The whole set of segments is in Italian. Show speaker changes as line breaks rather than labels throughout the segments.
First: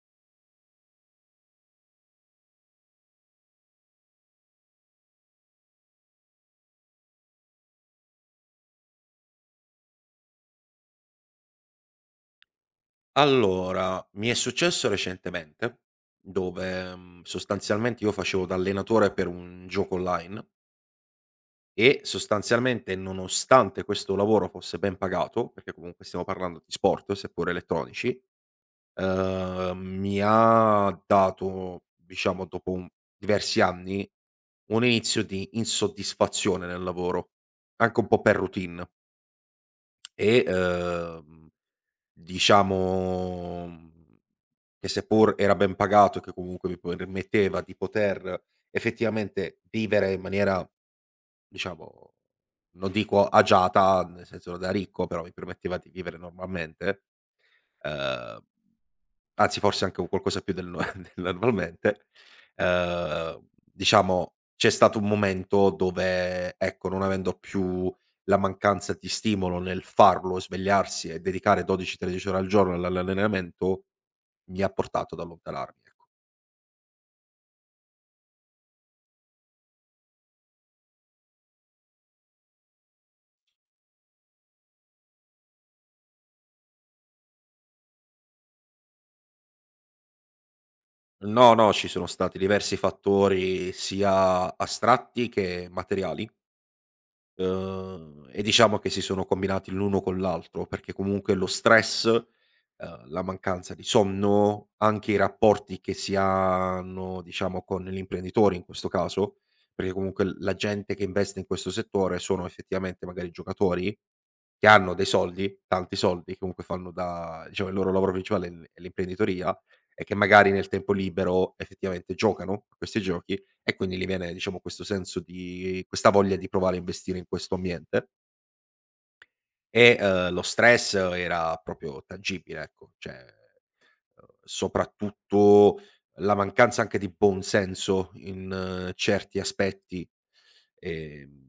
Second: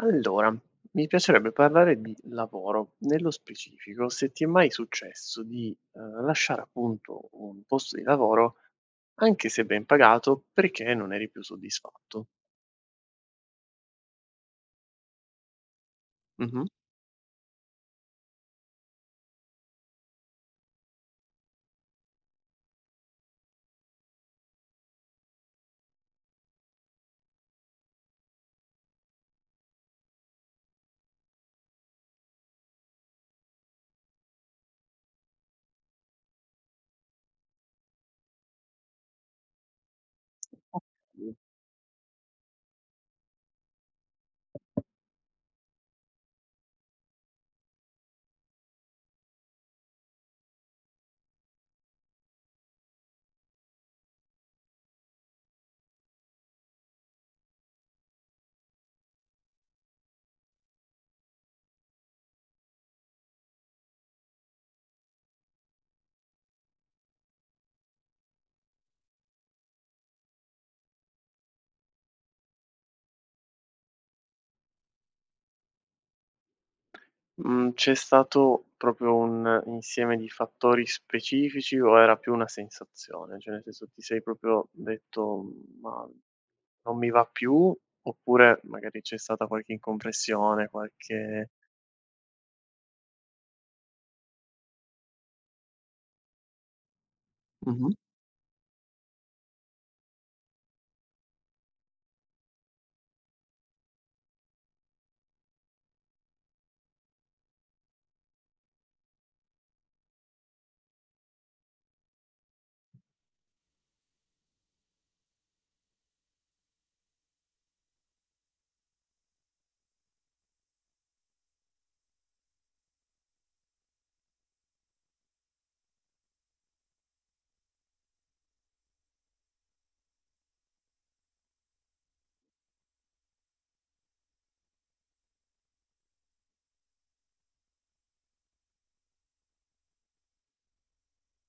Allora, mi piacerebbe parlare di lavoro. Nello specifico, se ti è mai successo di lasciare appunto un posto di lavoro, anche se ben pagato, perché non eri più soddisfatto.
Allora, mi è successo recentemente,
Mh-mh.
dove, sostanzialmente io facevo da allenatore per un gioco online e sostanzialmente, nonostante questo lavoro fosse ben pagato, perché comunque stiamo parlando di sport, seppur elettronici, mi ha dato, diciamo dopo un diversi anni, un inizio di insoddisfazione nel lavoro, anche un po' per routine e,
Okay.
diciamo che seppur era ben pagato e che comunque mi permetteva di poter effettivamente vivere in maniera, diciamo, non dico agiata, nel senso da ricco, però mi permetteva di vivere normalmente, ehm, anzi forse anche un qualcosa più del no del normalmente, diciamo c'è stato un momento dove, ecco, non avendo più la mancanza di stimolo nel farlo, svegliarsi e dedicare 12, 13 ore al giorno all'allenamento, mi ha portato ad allontanarmi, ecco.
Mhmm, C'è stato proprio un insieme di fattori specifici o era più una sensazione? Cioè nel senso, ti sei proprio detto: "Ma non mi va più", oppure magari c'è stata qualche incompressione, qualche
No, no, ci sono stati diversi fattori sia astratti che materiali,
mh-mh.
e diciamo che si sono combinati l'uno con l'altro, perché comunque lo stress, la mancanza di sonno, anche i rapporti che si hanno, diciamo, con l'imprenditore in questo caso, perché comunque l la gente che investe in questo settore sono effettivamente magari giocatori che hanno dei soldi, tanti soldi, che comunque fanno da diciamo il loro lavoro principale è l'imprenditoria, e che magari nel tempo libero effettivamente giocano a questi giochi, e quindi gli viene diciamo questo senso di questa voglia di provare a investire in questo ambiente. E, lo stress era proprio tangibile, ecco, cioè, soprattutto la mancanza anche di buon senso in certi aspetti, ehm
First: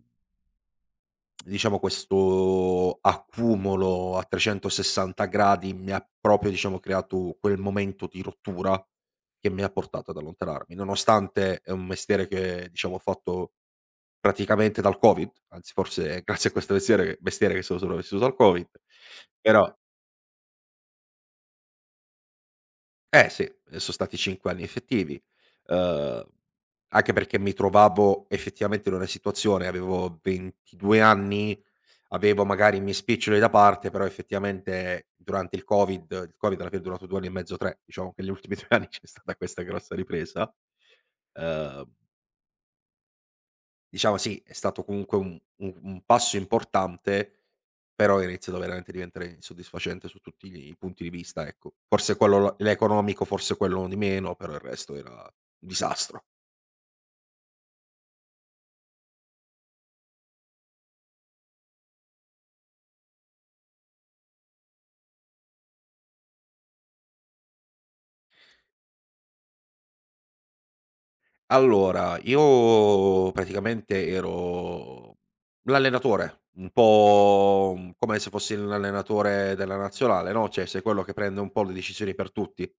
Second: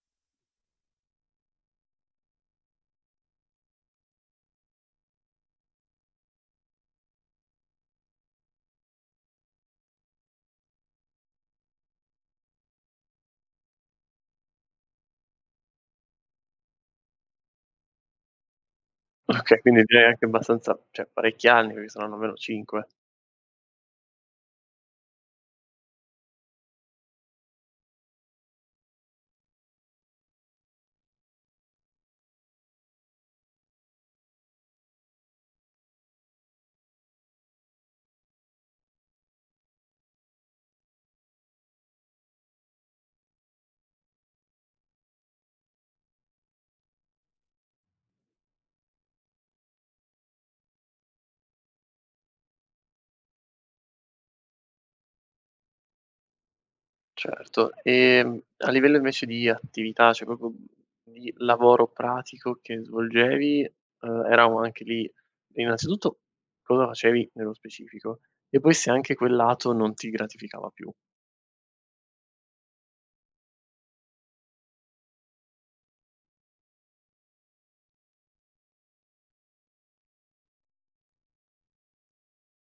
diciamo questo accumulo a 360 gradi mi ha proprio, diciamo, creato quel momento di rottura che mi ha portato ad allontanarmi. Nonostante è un mestiere che, diciamo, ho fatto praticamente dal Covid, anzi forse è grazie a questo mestiere che sono sopravvissuto al Covid,
Okay,
però
quindi direi anche abbastanza, cioè parecchi anni, perché saranno almeno 5.
eh sì, son stati 5 anni effettivi, uhm, anche perché mi trovavo effettivamente in una situazione, avevo 22 anni. Avevo magari i miei spiccioli da parte, però effettivamente durante il Covid alla fine è durato 2 anni e mezzo, 3, diciamo che negli ultimi 2 anni c'è stata questa grossa ripresa. Ehm, diciamo sì, è stato comunque un passo importante, però è iniziato veramente a veramente diventare insoddisfacente su tutti i punti di vista, ecco. Forse quello l'economico, forse quello di meno, però il resto era un disastro.
Certo. A livello invece di attività, cioè proprio di lavoro pratico che svolgevi, eravamo anche lì, innanzitutto cosa facevi nello specifico, e poi se anche quel lato non ti gratificava più.
Allora, io praticamente ero l'allenatore, un po' come se fossi l'allenatore della nazionale, no, cioè sei quello che prende un po' le decisioni per tutti.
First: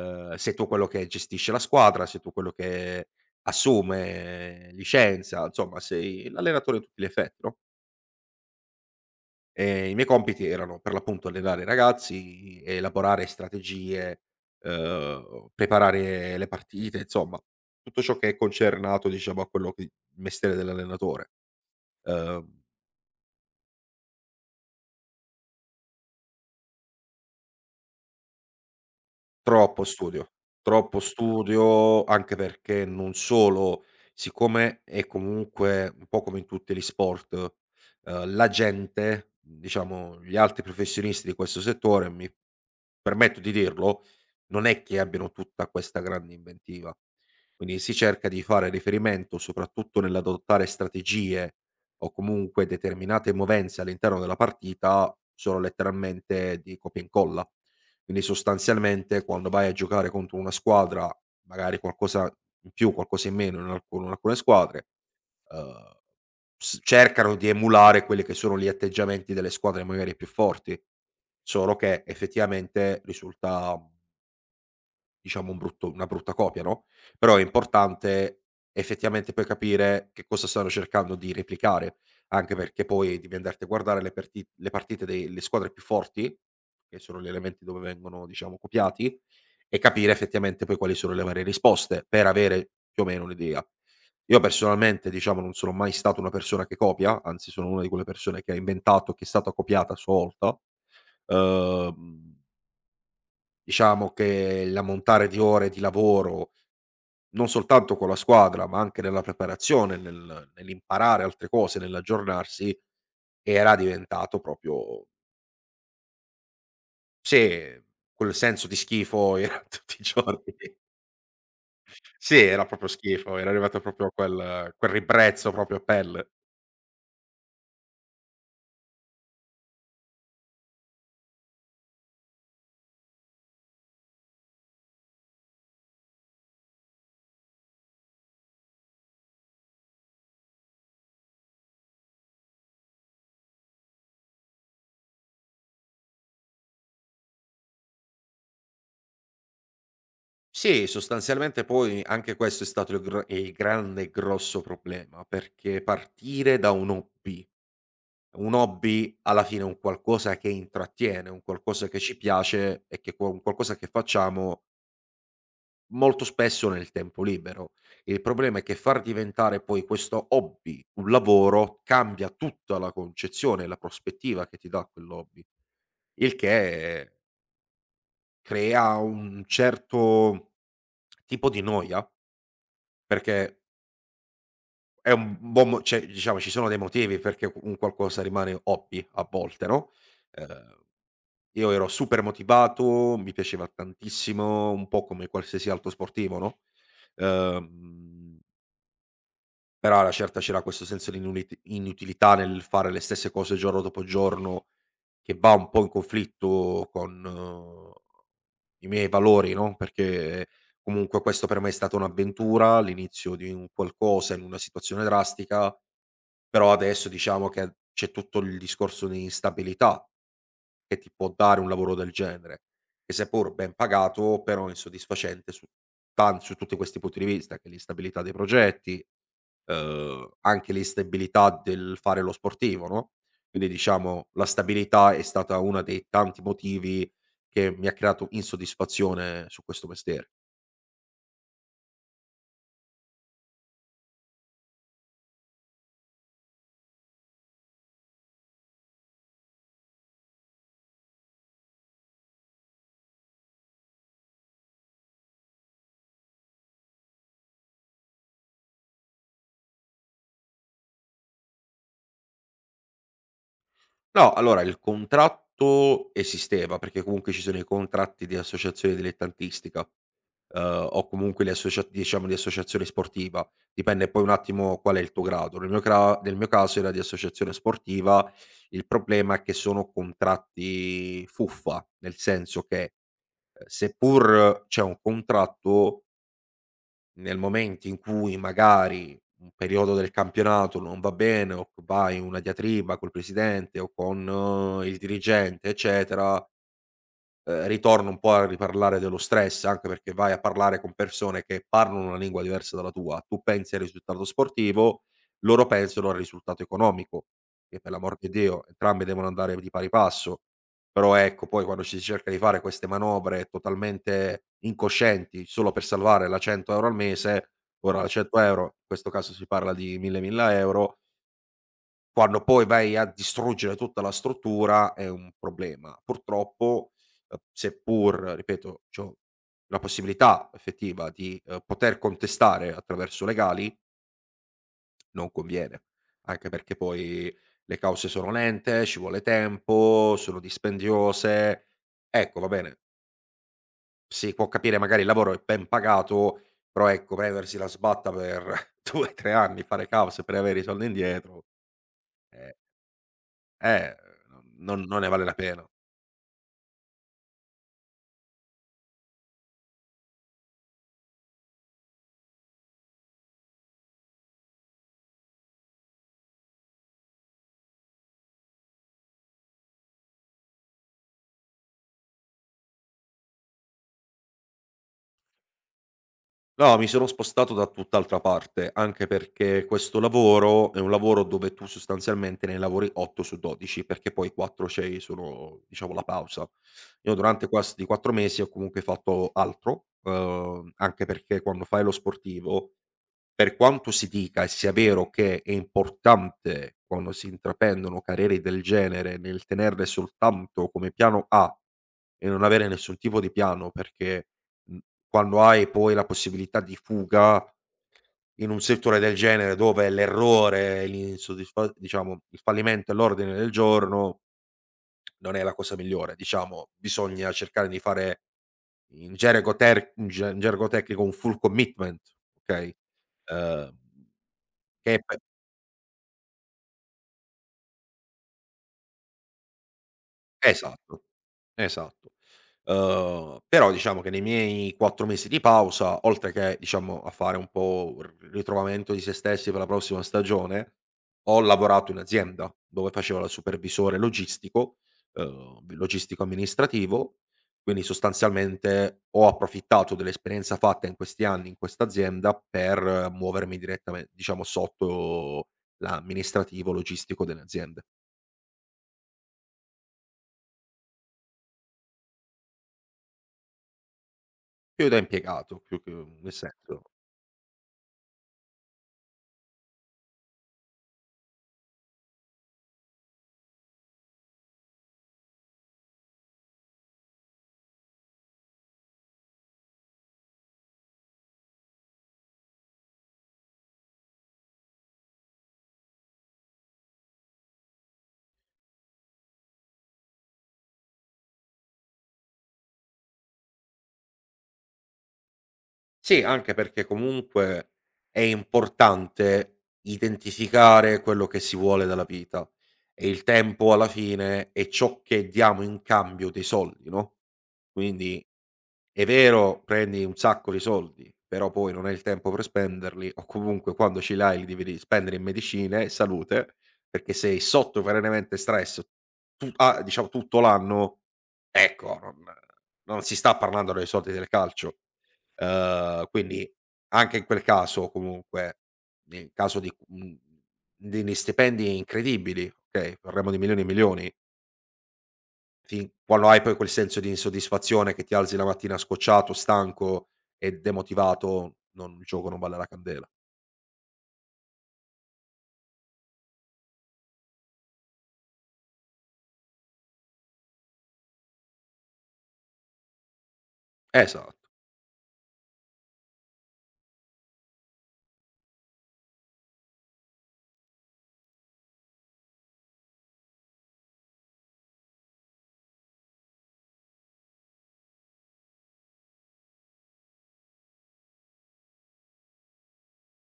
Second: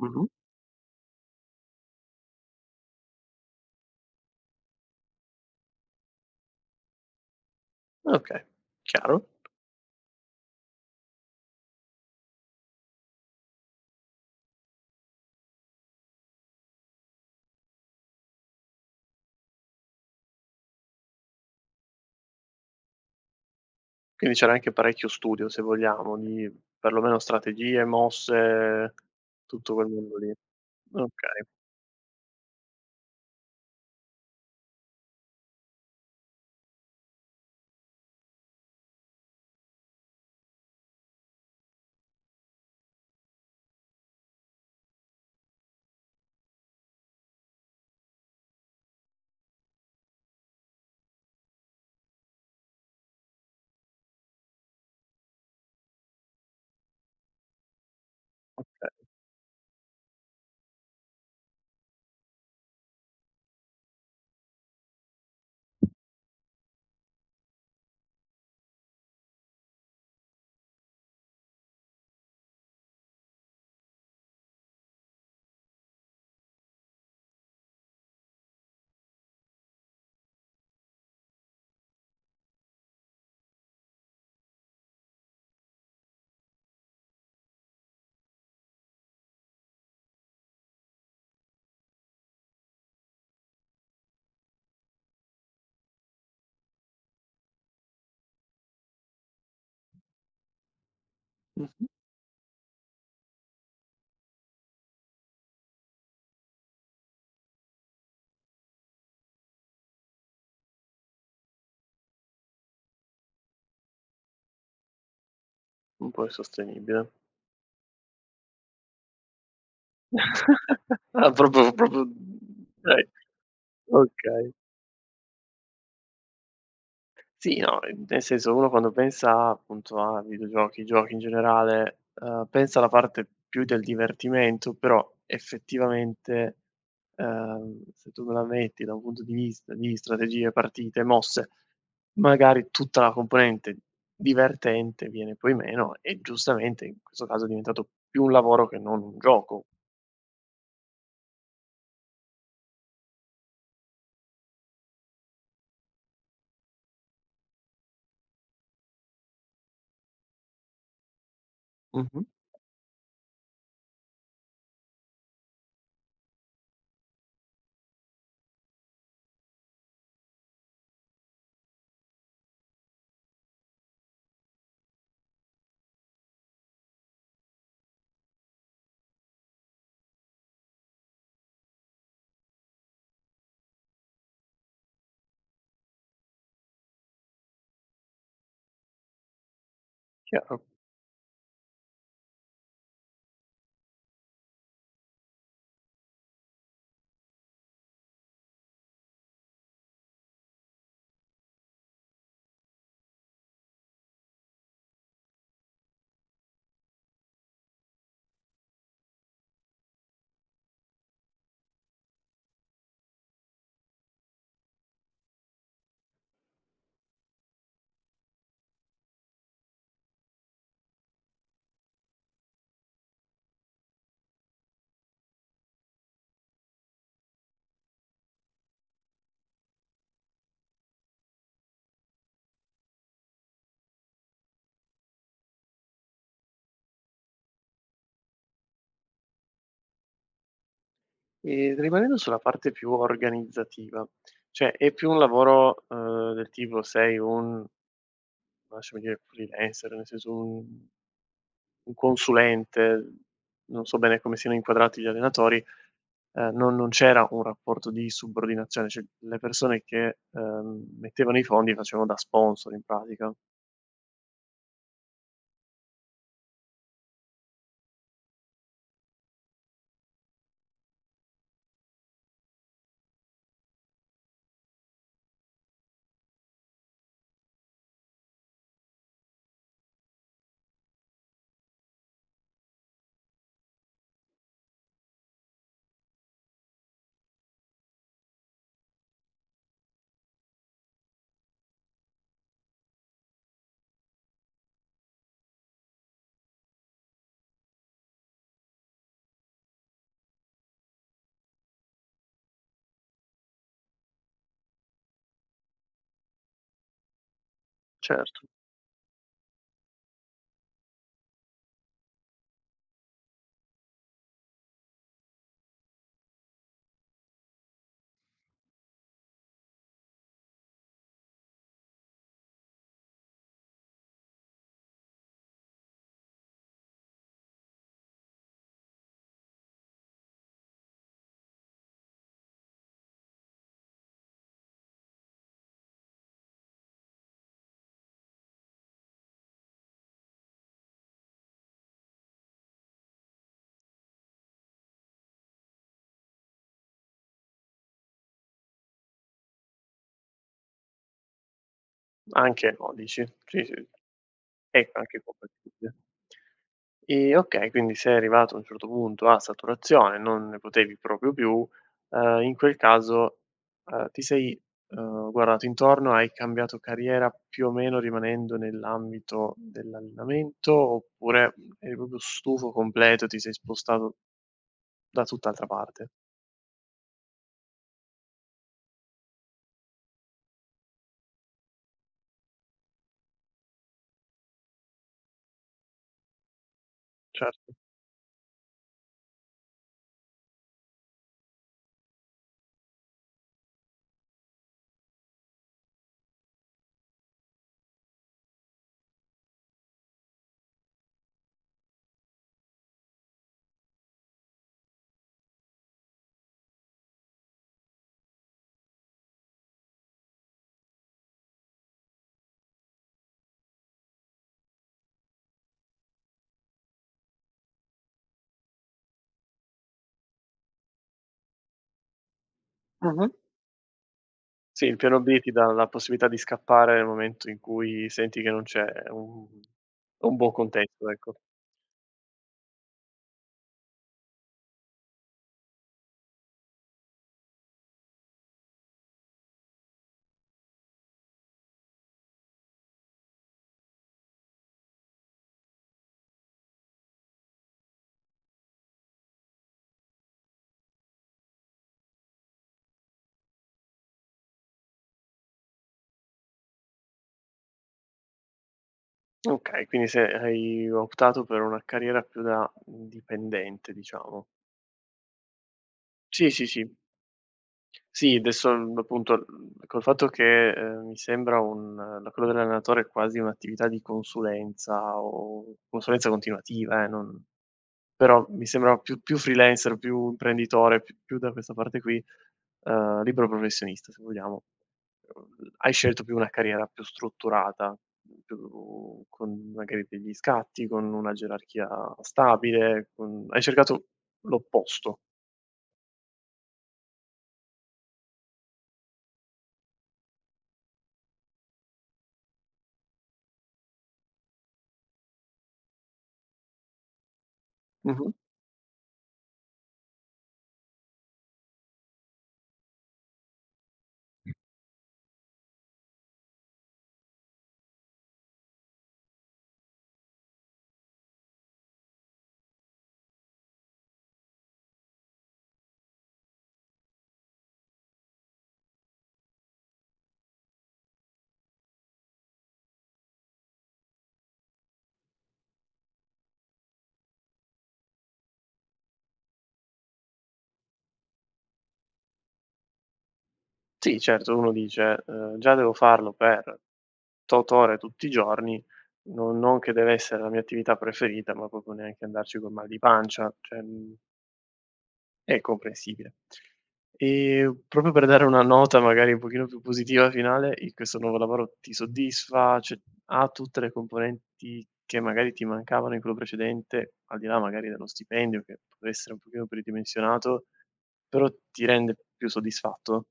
Mh-mh.
sei tu quello che gestisce la squadra, sei tu quello che assume, licenzia, insomma sei l'allenatore a tutti gli effetti, no?
Okay, chiaro.
I miei compiti erano per l'appunto allenare i ragazzi, elaborare strategie, preparare le partite, insomma tutto ciò che è concernato diciamo a quello che il mestiere dell'allenatore. Uhm
Quindi c'era anche parecchio studio, se vogliamo, di perlomeno strategie, mosse, tutto
Troppo
quel mondo lì.
studio, troppo
Okay,
studio, anche perché non solo siccome è comunque un po' come in tutti gli sport, la gente, diciamo gli altri professionisti di questo settore, mi permetto di dirlo, non è che abbiano tutta questa grande inventiva. Quindi si cerca di fare riferimento soprattutto nell'adottare strategie o comunque determinate movenze all'interno della partita, solo letteralmente di copia e incolla. Quindi
okay.
sostanzialmente quando vai a giocare contro una squadra, magari qualcosa in più, qualcosa in meno in alcune squadre, uhm, s cercano di emulare quelli che sono gli atteggiamenti delle squadre magari più forti, solo che effettivamente risulta diciamo un brutto una brutta copia, no, però è importante effettivamente poi capire che cosa stanno cercando di replicare, anche perché poi devi andarti a guardare le partite delle squadre più forti, che sono gli elementi dove vengono, diciamo, copiati, e capire effettivamente poi quali sono le varie risposte, per avere più o meno un'idea. Io personalmente, diciamo, non sono mai stato una persona che copia, anzi sono una di quelle persone che ha inventato, che è stata copiata a sua volta.
Mh-mh.
uhm Diciamo che l'ammontare di ore di lavoro, non soltanto con la squadra, ma anche nella preparazione, nell'imparare altre cose, nell'aggiornarsi, era diventato proprio.
Un po' insostenibile.
Sì, quel senso di schifo era tutti i giorni.
Ah, proprio
Sì, era proprio
dai,
schifo, era arrivato proprio a
okay.
quel ribrezzo proprio a pelle.
Sì, no, nel senso, uno quando pensa appunto a videogiochi, giochi in generale, pensa alla parte più del divertimento, però effettivamente, se tu me la metti da un punto di vista di strategie, partite, mosse, magari tutta la componente divertente viene poi meno e giustamente in questo caso è diventato più un lavoro che non un gioco.
Sì, sostanzialmente poi anche questo è stato il gr il grande e grosso problema, perché partire da un hobby. Un hobby alla fine è un qualcosa che intrattiene, un qualcosa che ci
Mh-mh.
piace e che un qualcosa che facciamo molto spesso nel tempo libero. Il problema è che far diventare poi questo hobby un lavoro cambia tutta la concezione, la prospettiva che ti dà quell'hobby, il che crea un certo tipo di noia perché è un buon mo cioè, diciamo ci sono dei motivi perché u un qualcosa rimane hobby a volte, no,
Chiaro.
ehm, io ero super motivato, mi piaceva tantissimo, un po' come qualsiasi altro sportivo, no, ehm, però alla certa c'era questo senso di inulit inutilità nel fare le stesse cose giorno dopo giorno, che va un po' in conflitto con i miei valori, no, perché comunque questo per me è stata un'avventura, l'inizio di un qualcosa in una situazione drastica, però adesso diciamo che c'è tutto il discorso di instabilità che ti può dare un lavoro del genere, che seppur ben pagato, però insoddisfacente su tan su tutti questi punti di vista, che è l'instabilità dei progetti, anche l'instabilità del fare lo sportivo, no? Quindi diciamo la stabilità è stata una dei tanti motivi che mi ha creato insoddisfazione su questo mestiere.
E rimanendo sulla parte più organizzativa, cioè è più un lavoro, del tipo sei un, lasciami dire, freelancer, nel senso un consulente, non so bene come siano inquadrati gli allenatori, non c'era un rapporto di subordinazione, cioè le persone che, mettevano i fondi facevano da sponsor in pratica.
No, allora il contratto esisteva, perché comunque ci sono i contratti di associazione dilettantistica, o comunque le associa diciamo di associazione sportiva, dipende poi un attimo qual è il tuo grado. Nel mio cra nel mio caso era di associazione sportiva, il problema è che sono contratti fuffa, nel senso che, seppur c'è un contratto. Nel momento in cui magari un periodo del campionato non va bene o vai in una diatriba col presidente o con il dirigente, eccetera, ritorno un po' a riparlare dello stress, anche perché vai a parlare con persone che parlano una lingua diversa dalla tua. Tu pensi al risultato sportivo, loro pensano al risultato economico, che per l'amor di
Certo.
Dio entrambi devono andare di pari passo. Però ecco, poi quando ci si cerca di fare queste manovre totalmente incoscienti solo per salvare la 100 € al mese, ora la 100 € in questo caso si parla di 1000, 1000 €, quando poi vai a distruggere tutta la struttura è un problema. Purtroppo, seppur, ripeto, c'ho la possibilità effettiva di, poter contestare attraverso legali, non conviene, anche perché poi le cause sono lente, ci vuole tempo, sono dispendiose. Ecco, va bene, si può capire magari il lavoro è ben pagato, però ecco prendersi la sbatta per 2, 3 anni, fare cause per avere i soldi indietro, eh
Anche no, dici? Sì, sì.
Eh, non
Ecco,
ne
anche
vale la pena.
compatibile. E okay, quindi sei arrivato a un certo punto a saturazione, non ne potevi proprio più, in quel caso, ti sei, guardato intorno, hai cambiato carriera più o meno rimanendo nell'ambito dell'allenamento, oppure eri proprio stufo completo, ti sei spostato da tutt'altra parte?
No, mi sono spostato da tutt'altra parte, anche perché questo lavoro è un lavoro dove tu sostanzialmente ne lavori 8 su 12, perché poi 4 c'hai solo, diciamo, la pausa. Io durante
Certo.
questi 4 mesi ho comunque fatto altro, anche perché quando fai lo sportivo. Per quanto si dica e sia vero che è importante, quando si intraprendono carriere del genere, nel tenerle soltanto come piano A e non avere nessun tipo di piano, perché, mhmm, quando hai poi la possibilità di fuga in un settore del genere dove l'errore, l'insoddisfa diciamo il fallimento è all'ordine del giorno, non è la cosa migliore. Diciamo, bisogna cercare di fare in gergo ter in ge in gergo tecnico un full commitment, okay?
Mh-mh.
Ehm,
Sì,
che
il
p
piano B ti dà la possibilità di scappare nel momento in cui senti che non c'è un buon
Esatto,
contesto, ecco.
esatto. Però diciamo che nei miei 4 mesi di pausa, oltre che diciamo a fare un po' r ritrovamento di se stessi per la prossima stagione, ho lavorato in azienda dove facevo il supervisore logistico, logistico amministrativo, quindi sostanzialmente ho approfittato dell'esperienza fatta in questi anni in questa azienda per muovermi direttamen diciamo sotto l'amministrativo logistico delle aziende,
Okay, quindi se hai optato per una carriera più da dipendente, diciamo.
più da impiegato più che nel
Sì, sì,
senso.
sì. Sì, adesso, appunto, col fatto che, mi sembra un la quello dell'allenatore è quasi un'attività di consulenza o consulenza continuativa, non Però mi sembra più freelancer, più imprenditore, più da questa parte qui, libero professionista se vogliamo. Hai scelto più una carriera più strutturata, più con magari degli scatti, con una gerarchia stabile, con hai cercato l'opposto.
Sì, anche perché comunque è importante identificare quello che si vuole dalla vita e il tempo alla fine è ciò che diamo in cambio dei soldi, no, quindi
Mh-mh.
è vero prendi un sacco di soldi, però poi non hai il tempo per spenderli o comunque quando ce li hai li devi ri spendere in medicine e salute, perché sei sotto perennemente stress tu a diciamo tutto l'anno. Ecco, non si sta parlando dei soldi del calcio. Quindi anche in quel caso comunque, nel caso di degli stipendi incredibili, okay, parliamo di milioni e milioni, fin quando hai poi quel senso di insoddisfazione che ti alzi la mattina scocciato, stanco e demotivato, non il gioco non vale la candela.
Sì, certo, uno dice: già devo farlo per tot ore tutti i giorni, non che deve essere la mia attività preferita, ma proprio neanche andarci col mal di pancia." Cioè, mhmm
Esa
È comprensibile. E proprio per dare una nota magari un pochino più positiva finale, il questo nuovo lavoro ti soddisfa? Cioè, ha tutte le componenti che magari ti mancavano in quello precedente, al di là magari dello stipendio che può essere un pochino ridimensionato, però ti rende più soddisfatto?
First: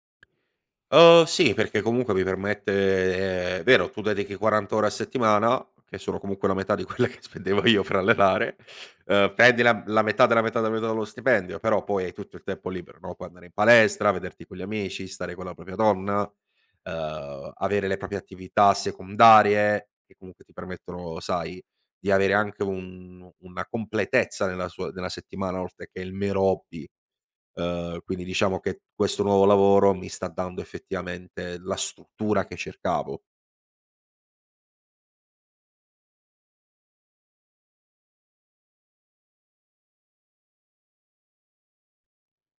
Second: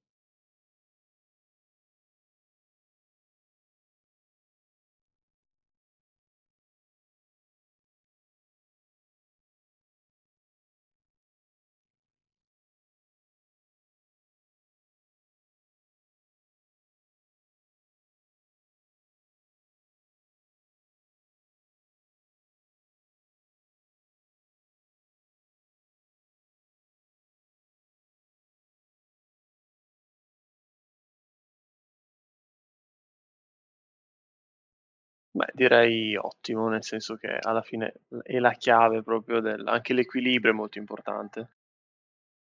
Sì, perché comunque mi permette è vero, tu dedichi 40 ore a settimana, che sono comunque la metà di quelle che spendevo io per allenare, prendi la metà della metà della metà dello stipendio, però poi hai tutto il tempo libero, no, puoi andare in palestra, vederti con gli amici, stare con la propria donna, avere le proprie attività secondarie, che comunque ti permettono, sai, di avere anche un una completezza nella settimana, oltre che il mero hobby. Quindi diciamo che questo nuovo lavoro mi sta dando effettivamente la struttura che cercavo,
Beh, direi ottimo, nel senso che alla fine l è la chiave proprio del anche l'equilibrio è molto importante.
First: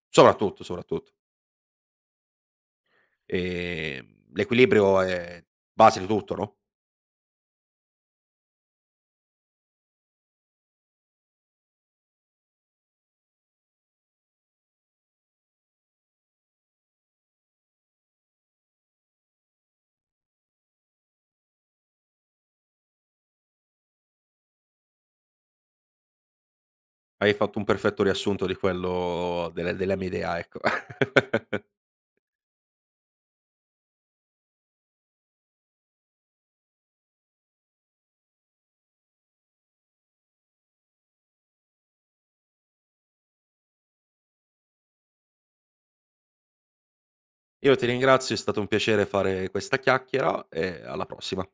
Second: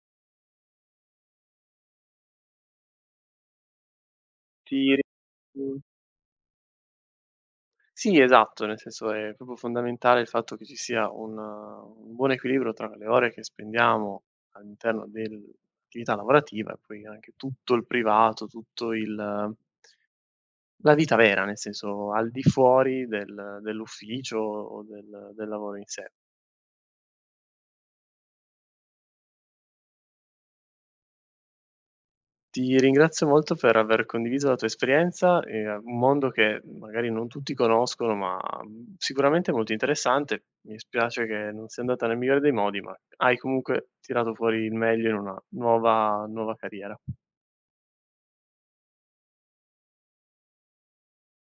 soprattutto, soprattutto. Ehm,
Ti
l'equilibrio
ri
è base di tutto, no,
Sì, esatto, nel senso è proprio fondamentale il fatto che ci sia un buon equilibrio tra le ore che spendiamo all'interno dell'attività lavorativa e poi anche tutto il privato, tutto il la vita vera, nel senso al di fuori del dell'ufficio o del del lavoro in sé.
hai fatto un perfetto riassunto di quello delle della mia idea, ecco.
Ti ringrazio molto per aver condiviso la tua esperienza, un mondo che magari non tutti conoscono, ma, mhmm, sicuramente molto interessante. Mi spiace che non sia andata nel migliore dei modi, ma hai comunque tirato fuori il meglio in una nuova carriera.
Io ti ringrazio, è stato un piacere fare questa chiacchiera e alla prossima.